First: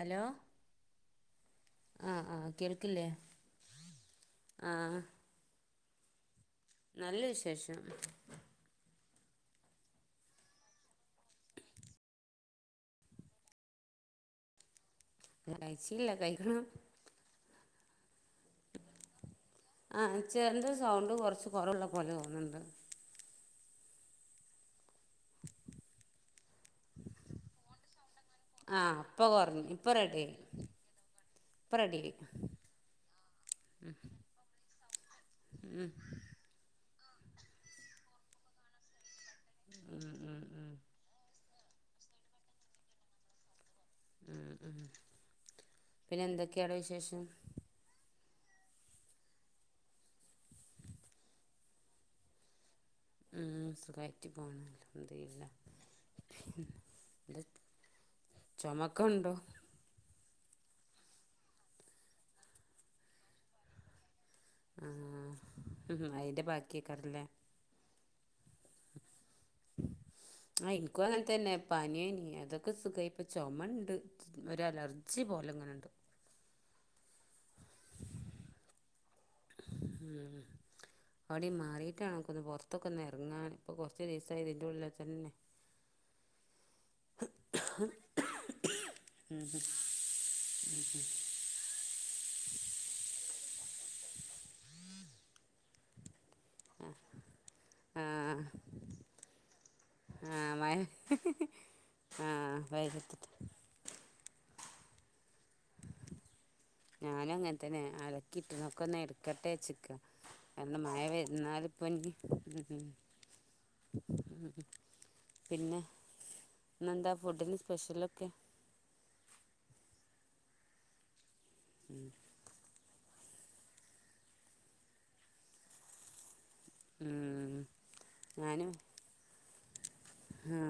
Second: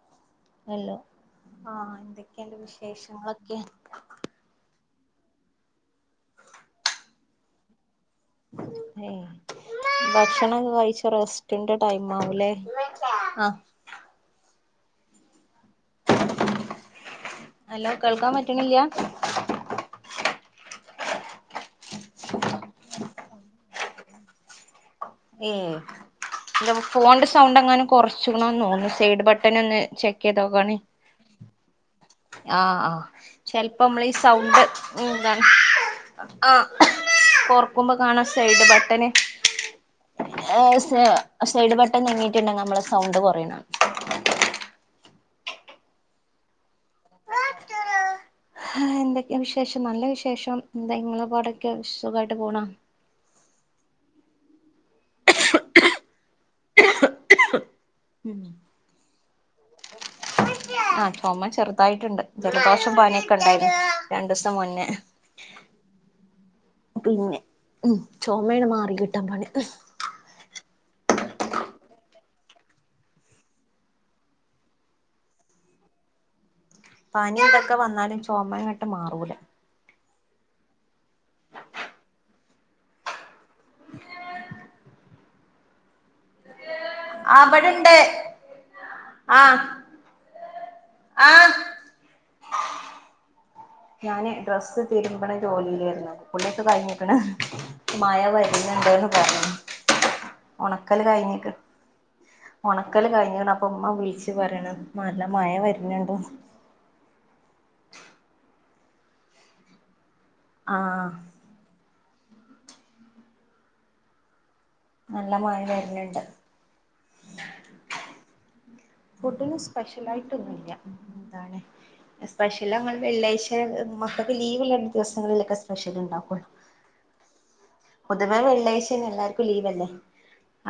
Hello hello ആ ആഹ് ആഹ് എന്തൊക്കെയുണ്ട് കേൾക്കില്ലേ വിശേഷങ്ങളൊക്കെ? ആഹ് നല്ല വിശേഷം ഏ ഭക്ഷണൊക്കെ കഴിച്ച് റെസ്റ്റിന്റെ ടൈം ആവൂലേ ആ കഴിച്ചീല്ല കഴിക്കണം ഹലോ കേൾക്കാൻ പറ്റണില്ല? ആ ചെറിന്റെ സൗണ്ട് കൊറച്ച് കൊറവുള്ള പോലെ തോന്ന്ണ്ട് ഏഹ് ന്റെ ഫോണിന്റെ സൗണ്ട്ങ്ങാനും കൊറച്ച് ച്ച്ക്കണോന്ന്ന്നോണ് ആഹ് സൈഡ് ഇപ്പൊ കുറഞ്ഞു ബട്ടനൊന്ന് ഇപ്പൊ റെഡിയായി ചെക്കെയ്തോക്കാണീ ഇപ്പൊ റെഡിയായി ആഹ് ആഹ് ചെലപ്പം നമ്മളീ സൗണ്ട് എന്താണ് ഉം ആഹ് കൊറക്കുമ്പോ കാണാ സൈഡ് ബട്ടന്. ഉം ഉം ഉം ഏഹ് സൈഡ് ബട്ടൺ നീങ്ങീയിട്ടുണ്ടെങ്കിൽ നമ്മളെ സൗണ്ട് കൊറയിന്നാ. ഉം ഉം പിന്നെ എന്തൊക്കെയാണ് വിശേഷം? എന്തൊക്കെ വിശേഷം നല്ല വിശേഷം എന്താങ്ങളെ പാടൊക്കെ സുഖമായിട്ട് പോണോ? ഉം സുഖായിട്ട് പോണ് അൽഹംദുലില്ലാഹ്. ഉം [unintelligible] ചൊമക്കുണ്ടോ? ആഹ് ചൊമ ചെറുതായിട്ടിണ്ട് ജലദോഷം പനിയൊക്കെ ഉണ്ടായിനി. രണ്ടൂസം മുന്നേ ആഹ് ഉം അതിന്റെ ബാക്കിയേക്കാരല്ലേ പിന്നെ ഉം ചൊമേണ് മാറി കി ട്ടാൻ പണി. ആ ഹ് എനിക്കും അങ്ങനെ തന്നെ പനി അതൊക്കെ സുഖമായി ഇപ്പോൾ ചുമ ഉണ്ട് ഒരു അലർജി പോലെ ഇങ്ങനെയുണ്ട്. പനി ഇതൊക്കെ വന്നാലും ചുമയങ്ങട്ട് മാറൂല. ഉം അവിടെ മാറിട്ടാണൊന്നു പുറത്തക്കെ ഒന്ന് ഇറങ്ങാൻ ഇപ്പോ കൊറച്ച് ദിവസായി ഇതിന്റെ ഉള്ളിൽ തന്നെ. അവിടുണ്ട് ആഹ് ആഹ് ഞാന് ഡ്രസ്സ് തിരുമ്പണ ജോലിയിലായിരുന്നു. കുളിയൊക്കെ കഴിഞ്ഞിക്കണ് മയ ആഹ് വരുന്നുണ്ടന്ന് പറയാ ആഹ് മഴ ഉണക്കല് കഴിഞ്ഞിക്കണ് ആഹ് ഉണക്കല് വൈകത്തിട്ട് കഴിഞ്ഞാണ് അപ്പ ഉമ്മ വിളിച്ചു പറയണ് മ നല്ല മഴ വര്ണ് ഇണ്ട് അലെക്കി ഇട്ട്ണ് ഒക്കെ നെര്ക്കെട്ടെച്ച്ക്കാ ആ കാര്ണം മഴ വെര്ന്നാൽ ഇപ്പം ഇഞ് നല്ല മഴ വെര്ന്ന് ഇണ്ട് എന്താ ഫുഡ്ഡ്ന് സ്പെഷെൽ ഒക്കെ? സ്പെഷെൽ ആയിട്ട് ഒന്നും ഇല്ല ന്താണ് സ്പെഷെൽ അങ്ങൾ വെള്ളിയാഴ്ച മക്കക്ക് ലീവ് രണ്ട് ദിവസങ്ങളിലൊക്കെ സ്പെഷ്യൽ ഉണ്ടാക്കുള്ളൂ ഉം ഞാനും പുതുവേവെള്ളാഴ്ച എല്ലാവർക്കും ലീവ്ല് മഹ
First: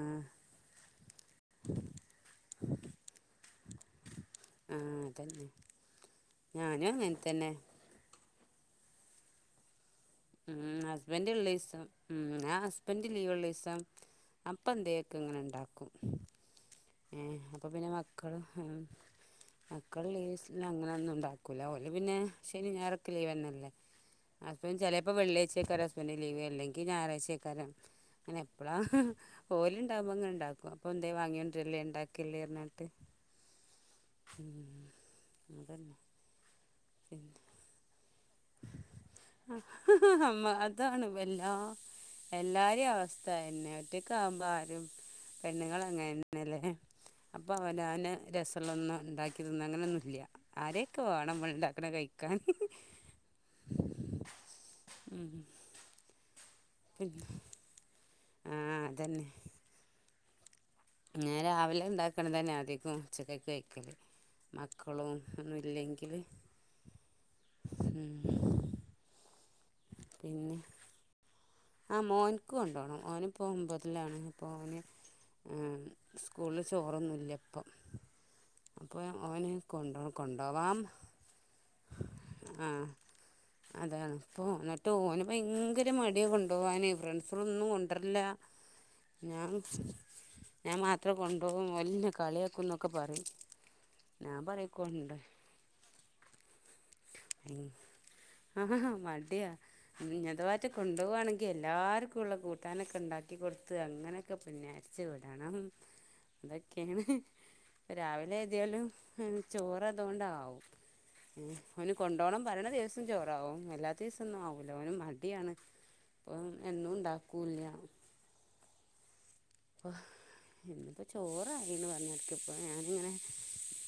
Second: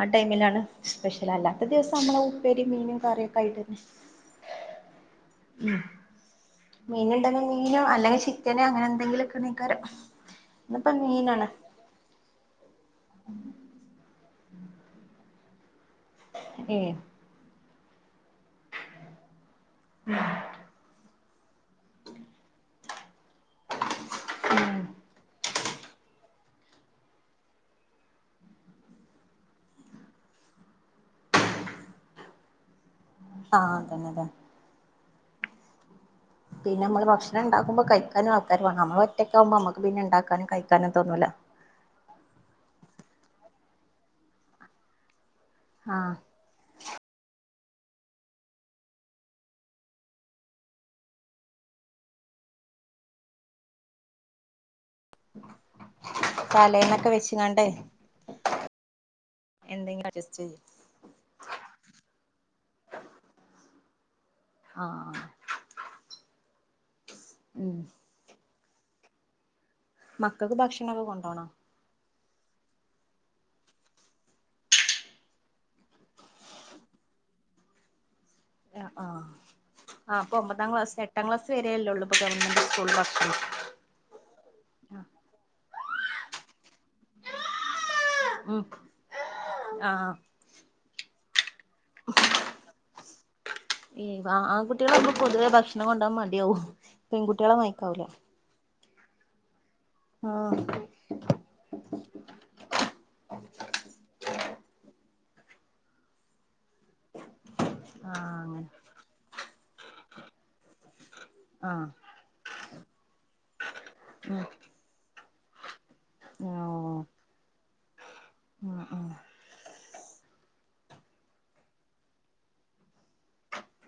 ആ ടൈമിലാണ് സ്പെഷ്യൽ അല്ലാത്ത ദിവസം നമ്മളെ ഉപ്പേരി മീനും കറിയൊക്കെ ആയിട്ട തന്നെ ആഹ് അതന്നെ ഞാനും അങ്ങനെ മീനണ്ടങ്കിൽ തന്നെ മീന അല്ലെങ്കിൽ പിനെ അങ്ങനെ എന്തങ്കിലൊക്കൊണ്ക്കാരം ഉ ഹസ്ബൻഡ ഉള്ള ഇസം ഉ ഞാൻ ഹസ്ബൻഡ് ലീവ് ഉള്ള ഇസാം അപ്പ എന്തയൊക്കെ ഇങ്ങനെ ഉണ്ടാക്കും ഏ അപ്പ പിന്ന അമ മക്കൾ മക്കള അങ്ങനെ ഒന്നും ഉണ്ടാക്ക കുല കൊല്ല പിന്നെ ശനി ഞാറ ലീവന്നല്ലേ അ ച വെള്ളിയാഴ്ച ആക്കാര ഹസ്ബൻഡ് ലീവ് അല്ലെങ്ക ഞായറാഴ്ചയക്കാരും അങ്ങനെ എപ്പഴാ പോല ഉണ്ടകുമ്പോ അങ്ങനെ ഉണ്ടാക്കും അപ്പൊ എന്ത വാങ്ങിയൊണ്ടിരല്ലേ ഉണ്ടാക്കല്ലേ ഇറിഞ്ഞിട്ട് ആഹ ഉം നതൽല്ല പിന്നെ നമ്മള് ഭക്ഷണം ഉണ്ടാക്കുമ്പോ കഴ കാനും ആൾക്കാാര് വണം നമ്മൾ ഒറ്റക്ക ആകുമ്പോ നമ്മുക്ക് പിന്നെ അമ്മ ഉണ്ടാക്കാനും കഴിക്കാനും അതാണ് തോന്നൂല തന്നെ ഒറ്റക്ക ആവുമ്പോ ആരും പെണ്ണുങ്ങൾ ആ അങ്ങനന്നെല്ലേ അപ്പം അവനവന് രസമൊന്നും ഉണ്ടാക്കിന്ന അങ്ങനൊന്നുമില്ല ആരെയൊക്കെ വേണം ഉണ്ടാക്കണ കഴിക്കാാന്ൻ പലന്നൊക്കെ പിന്നെ വെച്ചിങ്ങണ്ടേ ആ അതന്നെ എന്തെങ്കിലും ചെയരി ഞാൻ രാവിലെ ഉണ്ടാക്കണ തന്നെ അധികം ഉച്ചക്ക ക കഴിക്കല് മക്കളും ആഹ് ഒന്നുംല്ലെങ്കിൽ ഉം മക്കൾക്ക് ഭക്ഷണംമൊക്കെ കൊണ്ടുോണ ആ മോനക്ക് കൊണ്ടുപോണം മോന് ഇപ്പോൾ മുമ്പതിലാണ് അപ്പോൾ ഓന് സ്കൂളിൽ ചോറൊന്നുമില്ല അപ്പം ആഹ് അ ആഹ് ആഹ് അപ്പൊ ഒമ്പതാം ക്ലാസ് എട്ടാം ക്ലാസ് വരെയല്ലേള്ളൂ ഇപ്പൊ ഗവൺമെന്റ് സ്കൂൾ ഭക്ഷണം കൊണ്ടി് മടിയ കൊണ്ട് പോവാന് ഫ്രണ്ട്സുകളൊന്നും കൊണ്ടരില്ല ഉം ഞാൻ ആഹ് ഞാൻ മാത്രമേ കൊണ്ട വലിയ കളിയാക്കും എന്നൊക്കെ പറയും ഞാൻ പറയും ആൺകുട്ടികളെ കൊണ്ട് നക്ക് പൊതുവെ ഭക്ഷണം കൊണ്ടാൻ മടിയാവും പെൺകുട്ടികളെ മായിക്കാവൂല മടിയ അത്വാറ്റെ കൊണ്ടു പോവാണെങ്കിൽ എല്ലാർക്കും ഉള്ള കൂട്ടാനൊ ഒക്ക ഉണ്ടാക്കി കൊടുത്ത് അങ്ങനെയൊക്കെ പിന്നെ അരച്ച വിടണം അതൊക്കെയാണ് ആഹ് രാവിലെ അങ്ങനെ എഴതിയാലും ചോറതുകൊണ്ടാവും ഉ ആഹ് അവന് കൊണ്ടുപോണം പറരണ ദിവസം ചോറാവും ല്ല അത്യാവസംന്നും ആകില്ല അവ മ കതെയാണ് അപ്പം ഉം എന്നും ഓഹ് ഉണ്ടാക്കില്ല ഉം ഉം അപ്പോൾ ഇന്നിപ്പോൾ ചോറായിന്ന് പറഞ്ഞടുക്ക ഇപ്പോൾ ഞാനിങ്ങനെ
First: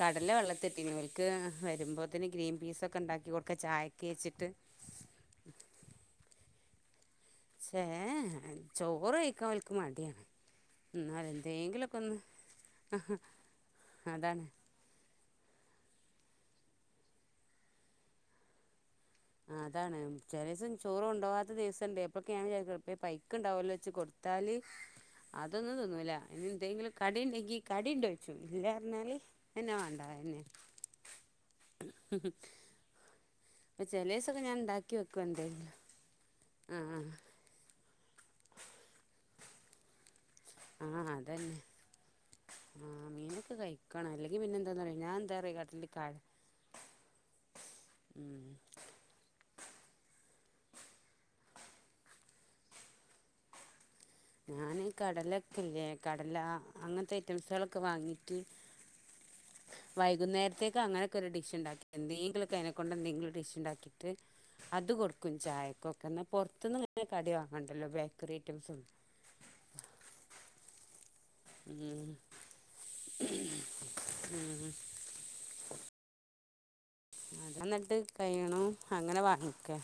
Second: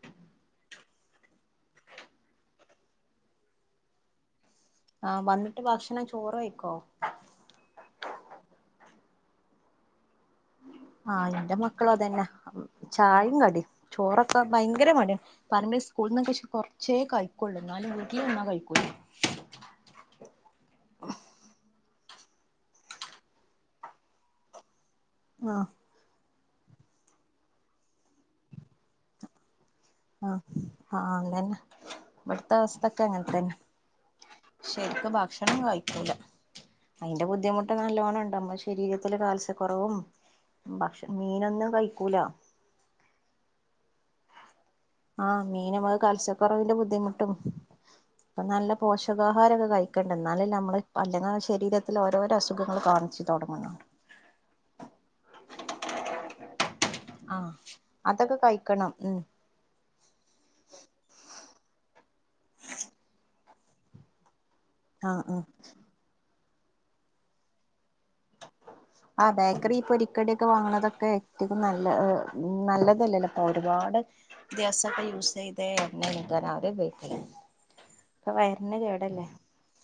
കടലെ വെള്ളത്തിട്ടീവക്ക് വരുമ്പോത്തന്നന് ഗ്രീൻ പീസൊക്കെ ഉണ്ടാക്കി കൊടുക്ക ചായൊക്കെ വെച്ചിട്ട് ആഹ വന്നിട്ട് ഭക്ഷണം ചോറ് കഴിക്കോ ഏഹ ചോറ് കഴിക്കാൻ ഓൽക്ക് മടിയാണ് ആഹ എന്നാലും എന്റെ മക്കള എന്തെങ്കിലൊക്കെ ഒന്ന് അതന്നെ ചായയും കടിയും ചോറൊക്കെ അതാണ് ഭയങ്കര മടും പറമ്പേ സ്കൂളിലിന്നു കുറച്ചേ കഴിക്കൊുള്ളൂ ന്നാലും വീട്ടിൽ വന്ന കഴിക്കൂല അതാണ് ചെല ദിവസം ചോറും കൊണ്ടോവാത്ത ദിവസം എപ്പോഴൊക്ക ഞാൻ വിചാരിക്കും പൈക്ക് ഉണ്ടാവുമല്ലോ വെച്ച് കൊടുത്താല് ആഹ് അതൊന്നും തിന്നൂല്ല അ എന്തെങ്കിലും കടി ഉണ്ടെങ്കി കടിണ്ടോ ചോയ്ച്ചും ഇല്ലപറഞ്ഞാല് ആഹ് ആഹ് ങ്ങനെ വിടുത്ത അവസ്തക്ക അങ്ങത്തെ അപ്പം ചില ദിവസമൊക്കെ ഞാൻ ഉണ്ടാക്കി ശരിക്ക് വെക്കും ഭക്ഷണം എന്തെങ്കിലും കഴിക്കൂല ആ അതിന്റെ ബുദ്ധിമുട്ട് നല്ലോണ്ണം ഉണ്ടമ്മ ശരീരത്തില്ൽ കാൽസ്യ കുറവും ആഹ അതന്നെ ആഹ മീനൊക്കെ കഴിക്ക കണ അല്ലങ്കിൽ പിന്നെ എന്താന്ന് പറയുക ഞാൻ എന്താ ആഹ പറയുക മീൻ നമ്മ കടലിൽ കട കാൽസ്യക്കുറവിന്റെ ബുദ്ധിമുട്ടും ഇപ്പ ഉം നല്ല പോഷകാഹാരൊക്കെ കഴിക്കണ്ട എന്നാല നമ്മള് അല്ല ശരീരത്തിലൽ ഓരോരോ അസുഖങ്ങൾ കാണിച്ചു തുടങ്ങുന്നു ഞൻ കടലൊക്കല്ലേ കടല അങ്ങെൻത്തെ ആഹ് ഐറ്റംസാളൊക്കെ വാങ്ങിയിട്ട് അതൊക്കെ കഴിക്കണം ഉം വൈകുന്നേര്ത്തേക്ക് അങ്ങനെയൊക്കെ ഒര് ഡിഷ് ഇണ്ടാക്കാ എന്തെങ്കിലും അയിനെ കൊണ്ട് എന്തെങ്കിലും ഡിഷ് ഇണ്ടാക്കിട്ട് അത് ആഹ് കൊട്ക്കും ആഹ് ചായക്കൊക്കെ ഇന്നാ പൊർത്ത്ന്ന് ഇങ്ങെനെ കടി വാങ്ങണ്ടെല്ലോ ബേക്കെറി ഐറ്റംസ് ഒന്നും ആഹ് ബേക്കെറി ഈ പൊരിക്കടിയൊക്കെ വാങ്ങ്ണെത് ഒക്കെ റ്റെക്കും നല്ല ഉം എഹ് നല്ലെത് അല്ലല്ലോ ഇപ്പം ഒര്പാട് ഉം വ്യത്യാസൊക്കെ യൂസ് ചെയ്തെ എണ്ണെണെയ് ത് യാൻ ആദ്യെ ഉപെ ആഹ് അത് അന്ന്ട്ട് കയ്യണൊയും അങ്ങനെ കേടല്ലേ വാങ്ങിക്കാ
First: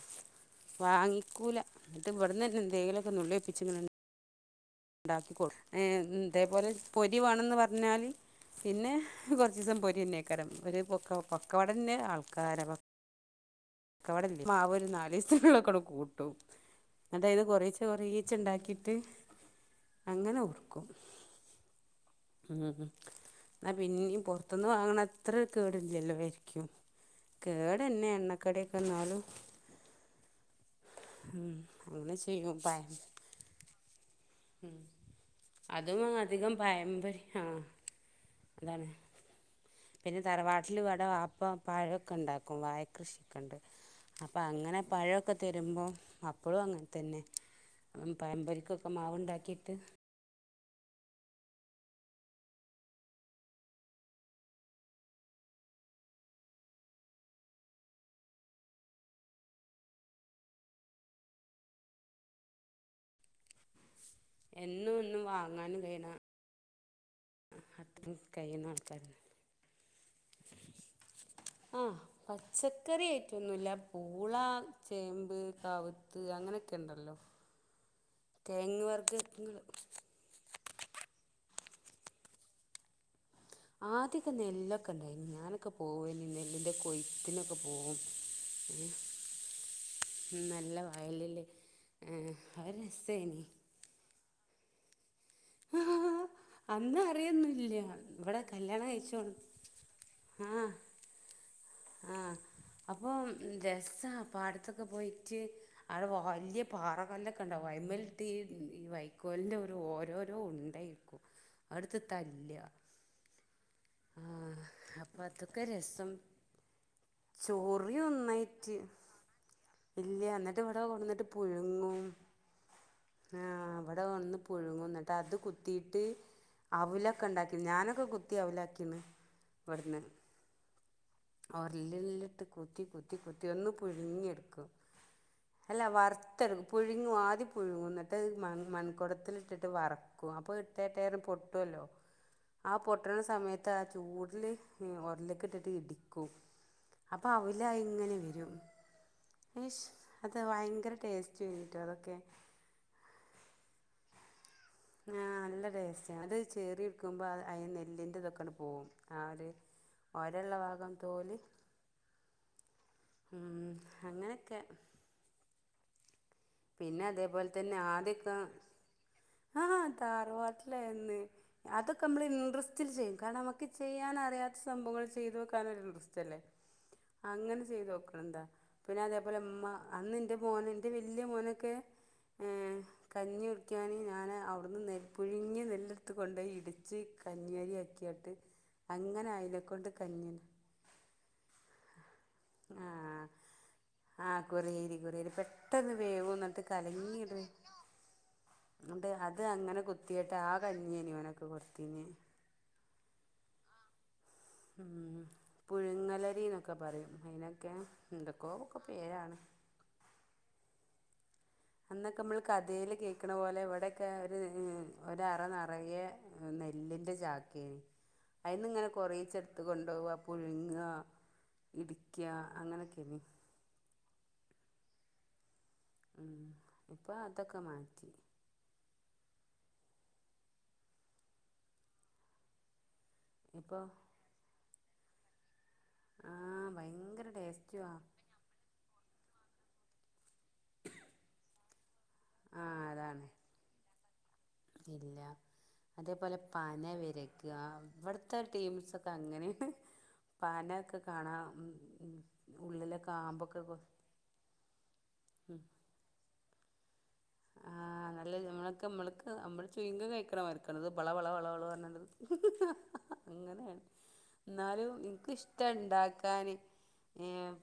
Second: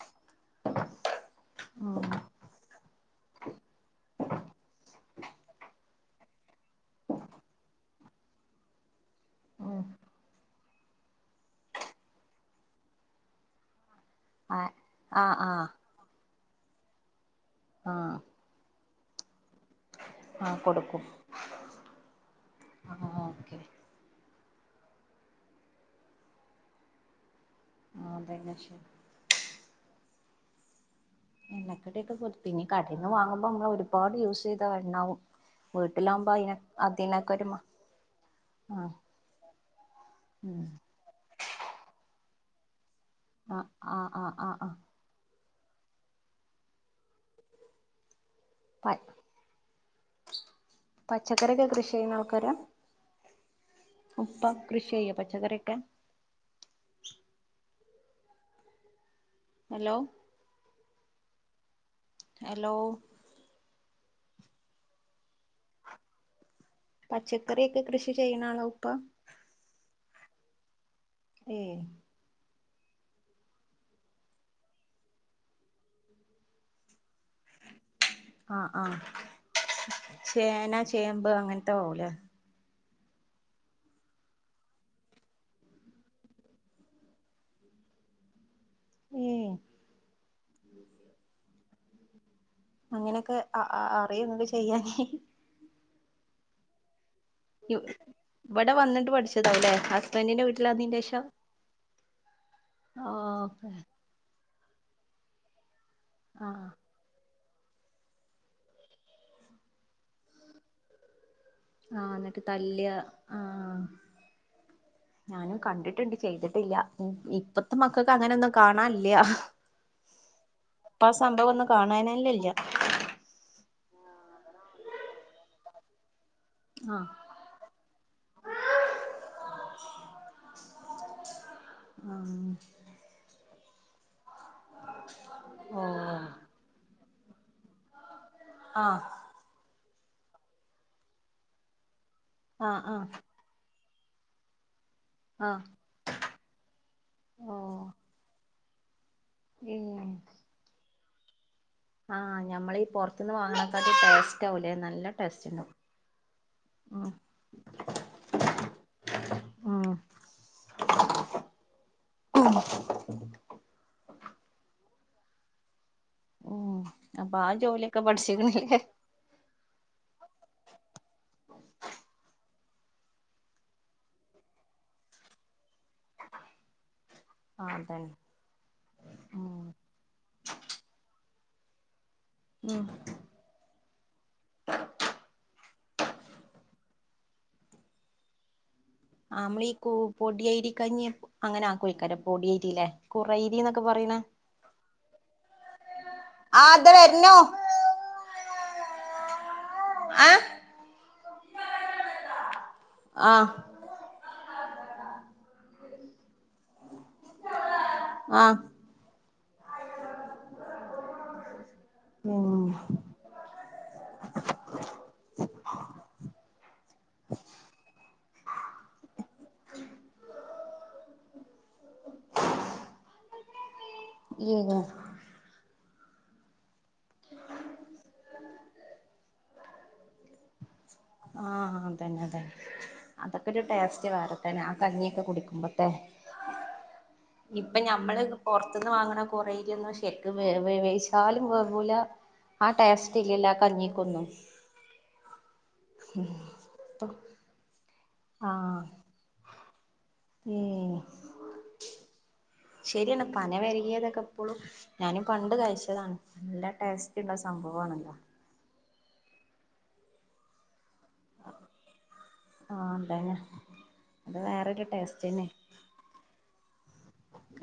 വാങ്ങിക്കുലാ ഉം ട്ട് ഇവെട്ന്നെന്നെ എന്തെങ്കിലും നുള്ളി ഒപ്പിച്ച് ഇങ്ങെനെ ഉണ്ടാക്കി കൊടുക്കും ഇതേപോലെ പൊരി വേണെന്ന് പറഞ്ഞാൽ പിന്നെ- കുറച്ച് ദിവസം ഉം പോരി തന്നെവെക്കാരം ഇവര് പൊക്ക പക്കാവടെന്റെ ആൾക്കാര പ- പക്കാവടേന്റെ ആഹ് മാവ് ഒരു നാല് ആഹ് ആഹ് ദിസലൊക്കെ കൂട്ടും അതായത് കൊറേചെ ആഹ് കൊറേചെ ഉണ്ടാക്കിട്ട് ത്തി [unintelligible] അങ്ങനെ ആഹ് ഒക്കും കൊടുക്കും ഉം ആഹ് ഓക്കെ ആ പിന്നെ പുറത്തുന്ന് വാങ്ങണ അത്ര കേടില്ലല്ലോ അരിക്കും കേട് തന്നെ ആഹ് അതന്നെ എണ്ണക്കടിയോക്കെ ശരി എന്നാലും - എണ്ണക്കടി കൊടുത്തിനീ ചെയ്യും ഇനി പയം കടേന്ന് വാങ്ങുമ്പോൾ ഇങ്ങ വരും ഒരുപാട് യൂസ് ചെയ്ത എണ്ണവും അതും വീട്ടിലാകുമ്പോ അധികം അതിന പയംപൊരി അതിനക്കെ ആ ഒരു- അതാണ് പിന്നെ ഉം തറവാട്ടിൽ ഇവിടെ ബാപ്പ ഉമ്മായൊക്കെ ഉണ്ടാക്കും [unintelligible] കൃഷിയൊക്കെണ്ട് ആഹ് ആഹ് ആഹ് അപ്പൊ ആഹ് അങ്ങനെ പഴമൊക്കെ- തരുമ്പോ അപ്പഴും അങ്ങനെ തന്നെ പയമ്പരിക്കൊക്കെ മാവ് ഉണ്ടാക്കിയിട്ട് പച്ചക്കറെക്കെ കൃഷി ചെയ്യ്ണ ആൾക്കാര ഉപ്പ അഷിവെയിൽ പച്ചക്കറിയൊ ഹെലോ ഹെലോ എന്നും ഇന്നും വാങ്ങാനും കയ്യ്ണ പച്ചക്കറൊക്കെ കൃഷി ചെയ്യണാണോ ഉപ്പ ആൾക്കാരുണ്ട് ഏയ് ആഹ് പത്, പച്ചക്കറിആയിട്ടോന്നുല്ല പൂള, ചേമ്പ്, കാവുത്ത് അങ്ങനെയൊക്കെ ഉണ്ടല്ലോ ആഹ കിഴങ്ങ് ആഹ വർഗ്ഗങ്ങള് ചേന, ചേമ്പ് അങ്ങനെ ആവുലെ ആദ്യൊക്കെ നെല്ലൊക്കെ ഉണ്ടായി ഞാനൊക്കെ പോകെനീ നെല്ലിന്റെ കൊയ്ത്തിനൊക്കെ പോവും ഏയ് നല്ല വയലില് ഏഹ് അത് അങ്ങനെയൊക്കെ രസേനി അ അറിയുന്നുണ്ട് ചെയ്യാനെ അന്ന് അറിയൊന്നുല്ല ഇവിടെ കല്യാണം വന്നിട്ട് കഴിച്ചോണ്ട് പഠിച്ചതാവു ല്ലേ ഹസ്ബന്റിന്റെ വീട്ടില് വന്നേന് ശേഷം ആഹ അപ്പം രസാ പാടത്തൊക്കെ പോയിട്ട് ആവിടെ വലിയ ആഹ് പാറകല്ലൊക്കെ കണ്ട വൈമലത്തീ ഈ വൈക്കോലിൻ്റെ ഒരു ഓരോരോ ഉണ്ടായിരിക്കും ആഹ എന്നിട്ട് തല്ല് ആഹ ആഹ് അപ്പൊ ഞാനും അതൊക്കെ രസം കണ്ടിട്ടുണ്ട് ചെയ്തിട്ടില്ല ഇപ്പത്തെ ചോറിയും മക്കൾക്ക് അങ്ങനെൊന്നും ഒന്നായിട്ട് കാണാനില്ല ഇല്ല എന്നിട്ട് ഇവിടെ ഇപ്പൊ ആ സംഭവംഒന്നും കാണാനന്നേ ഇല്ല ആഹ അവിടെ വന്ന് പുഴുങ്ങും ന്നട്ട് അതിൽ കുത്തിട്ട് ആഹ് അവ്ലൊക്കെ ഉണ്ടാക്കി ഞാനൊക്കെ കുത്തി അവലാക്കിന്ന് ഇവടന്ന് ആഹ് ഒര്ലില്ട്ട് കൂത്തി കൂത്തി കൂത്തി ഒന്ന് പുഴുങ്ങിയെടുക്കും അല്ല ഓഹ് വറുത്തെടു പുഴുങ്ങു ആദ്യ പുഴുങ്ങ ആഹ് മൺകുടത്തിൽ ഇട്ടിട്ട് വറക്കും അപ്പൊ ഇട്ടേട്ട പൊട്ടുവല്ലോ ആ ആഹ് ആഹ് പൊട്ടണ സമയത്ത് ചൂടല ഒരലിലേക്ക് ആഹ് ഇട്ടിട്ട് ഇടിക്കും അപ്പൊ അവല ഓഹ് ഇങ്ങനെ വരും അത് ഭയങ്കര ടേസ്റ്റ് വ ആഹ ഞമ്മളീ പ പന്ന് വാങ്ങണക്കാത്തെ പ ആ നല്ല ടേസ്റ്റ അത് ചെറി ഉം എടുക്കുമ്പോ അതി നെല്ലിന്റെ ഇതൊക്കെ പോകവും ആ ഒരു ഉം രള്ള ഭാഗം തോല് ഉ അങ്ങനെ ക്കെ ഉം പിന്നെ അപ്പൊ അതേപോലെ ആ തന്നെ ജോലിയൊക്കെ ആധ്യക പഠിച്ചിക്കണില്ലേ ആ താറവാട്ടില എന്ന് അതൊക്കെ നമ്മള് ഇൻട്രസ്റ്റിൽ ചെയ്യും കാരണം നമ്മക്ക് ചെയ്യാൻ അറിയാത്ത സംഭവങ്ങൾ ചെയ്ത് വെക്കാന ഇൻട്രസ്റ്റ് അല്ലേ അങ്ങനെ ആഹ് ചെയ്ത് അതന്നെ നോക്കണണ്ടാ പിന്നെ അതേപോലെ ഉം അമ്മ അന്ന് എന്റെ മോനെ എൻ്റെ ഇല്ലേ മോനൊക്കെ ആ ഉം കഞ്ഞികു ഞാന് ഞാന് അവിടുന്ന് നെല് പുഴുങ്ങി നെല്ലെടുത്ത് കൊണ്ടോയി ഇടിച്ച് കഞ്ഞി അരി ആക്കിയിട്ട് അങ്ങനെ ആ മ്മളീ അതിനെക്കൊണ്ട് പൊടിയരി കഞ്ഞി അങ്ങനെ ആക്കോയ്ക്കാര പൊടിയരിലെ ആ കുറയരി എന്നൊക്കെ പറയ്ന്ന ട്ടന്ന് ആ ദേ വരുണു അണ്ട് അത് അങ്ങനെ കുത്തിയിട്ട് ആ ക ഞ്ഞി ആനിവനൊക്കെ കൊടുത്തിഞ്ഞ് ആഹ് ഉം പുഴുങ്ങലരിന്നൊക്കെ പറയും അയിനൊക്കെ ആഹ് എന്തക്കോക്കെ പേരാണ് അന്നൊക്കെ നമ്മള് കഥയിൽ കേക്കണ പോലെ വ പണ്ടൊക്കെ ഒര് ഒരു അറ നിറയെ നെല്ലിൻ്റെ ചാക്കാര്ന്ന് അതിന്ന് ഇങ്ങനെ കുറച്ചേ എടുത്ത് കൊണ്ടുപോകുക പുഴുങ്ങുക ഇടിക്കുക അങ്ങനെക്കെയാന് ഉം ഉം ഇപ്പൊ അതൊക്കെ മാറ്റി ആഹ് അതന്നെ അതന്നെ അതൊക്കെ ഒരു ഇപ്പൊ ടേസ്റ്റ് വേറെത്തന്ന അ കഞ്ഞിയൊക്കെ കുടിക്കുമ്പോൾ ആ ഭയങ്കര ഇപ്പൊ ടേസ്റ്റുവാ ഞമ്മള് പുറത്തന്ന് വാങ്ങണ കൊറേ അരിയൊന്നും ശരിക്കും വേവ വേവിച്ചാലും വേവുല്ലാ ആ ടേസ്റ്റ് ഇല്ലല്ലാ ആ കഞ്ഞിക്കൊന്നു ഇല്ല അതേപോലെ പന വിരക്കുക ഇവിടെ [unintelligible] ആഹ് ടീംസ് ഒക്കെ അങ്ങനെയാണ് പന ഉം ഒക്കെ കാണാ ഉം ഉം ഉള്ളിലൊക്കെ ശരിയാണ് പന ആമ്പൊക്കെ കൊ വരികിയതൊക്കെ ഇപ്പോളും ഞാനും പണ്ട് കഴിച്ചതാണ് നല്ല ടേസ് റ്റുള്ള സംഭവ ആണല്ലോ ക്ക് നമ്മള് ചൂയിഗം കഴിക്കണമാർക്കാണതോ വളവളവളവളം പറഞ്ഞേണ്ട് ആഹ് അതന്നെ അങ്ങനെയാണ് അത് വേറൊരു എന്നാലും ടേസ്റ്റന്നെ എനക്കിഷ്ട ഉണ്ടാക്കാൻ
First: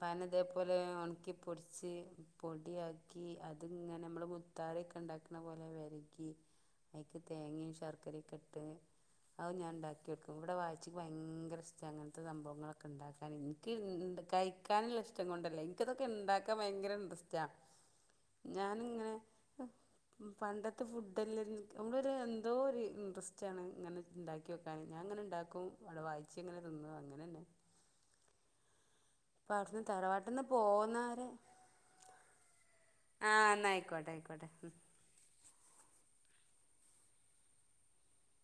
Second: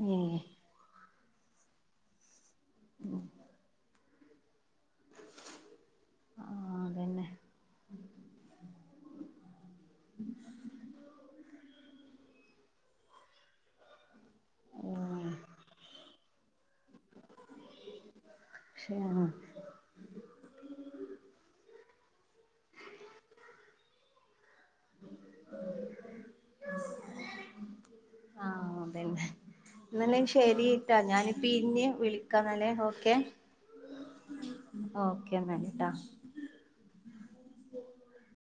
പന ഏഹ് ഇതേപോലെ ഒണക്കി പൊടിച്ച് പൊടിയാക്കി അതിങ്ങനെ നമ്മൾ മു മുത്താരെക്കെ ഉണ്ടാക്കുന്ന പോലെ വെരക്കി ആഹ് അതിക്ക് അതന്നെ തേങ്ങയും ശർക്കരയൊക്കെ ഇട്ട് അ ഞാൻ ഉണ്ടാക്കിക്കും ഇവിടെ വായിച്ചിക്ക് ഭയങ്കര ഇഷ് അങ്ങനത്തെ സംഭവങ്ങളൊക്കെ ഇണ്ടാക്കാൻ എനിക്ക് ഇണ്ട് കഴിക്കാനുള്ള ഇഷ്ടം ഏഹ് കൊണ്ടല്ല എനിക്കതൊക്കെ ഇണ്ടാക്കാൻ ഭയങ്കര ഇൻട്രസ്റ്റാ ഞാനിങ്ങനെ പക്ഷെ പണ്ടത്തെ ഫുഡല്ല നമ്മളൊരു എന്തോ ഒരു ഇൻട്രെസ്റ്റ് ആണ് ഇങ്ങനെ ഇണ്ടാക്കി വെക്കൻ ഞാൻ അങ്ങനെ ഇണ്ടാക്കും അവിടെ വാവിച്ചി ഇങ്ങനെ തിന്നും അങ്ങനെന്നെ ആഹ് അതന്നെ എന്നല്ല ശരിട്ടാ ഞാനി പിന്നെ വിളിക്കാംന്നല്ലെ ഓ ആഹ് എന്നാ ആയിക്കോട്ടെ ആയിക്കോട്ടെ [unintelligible]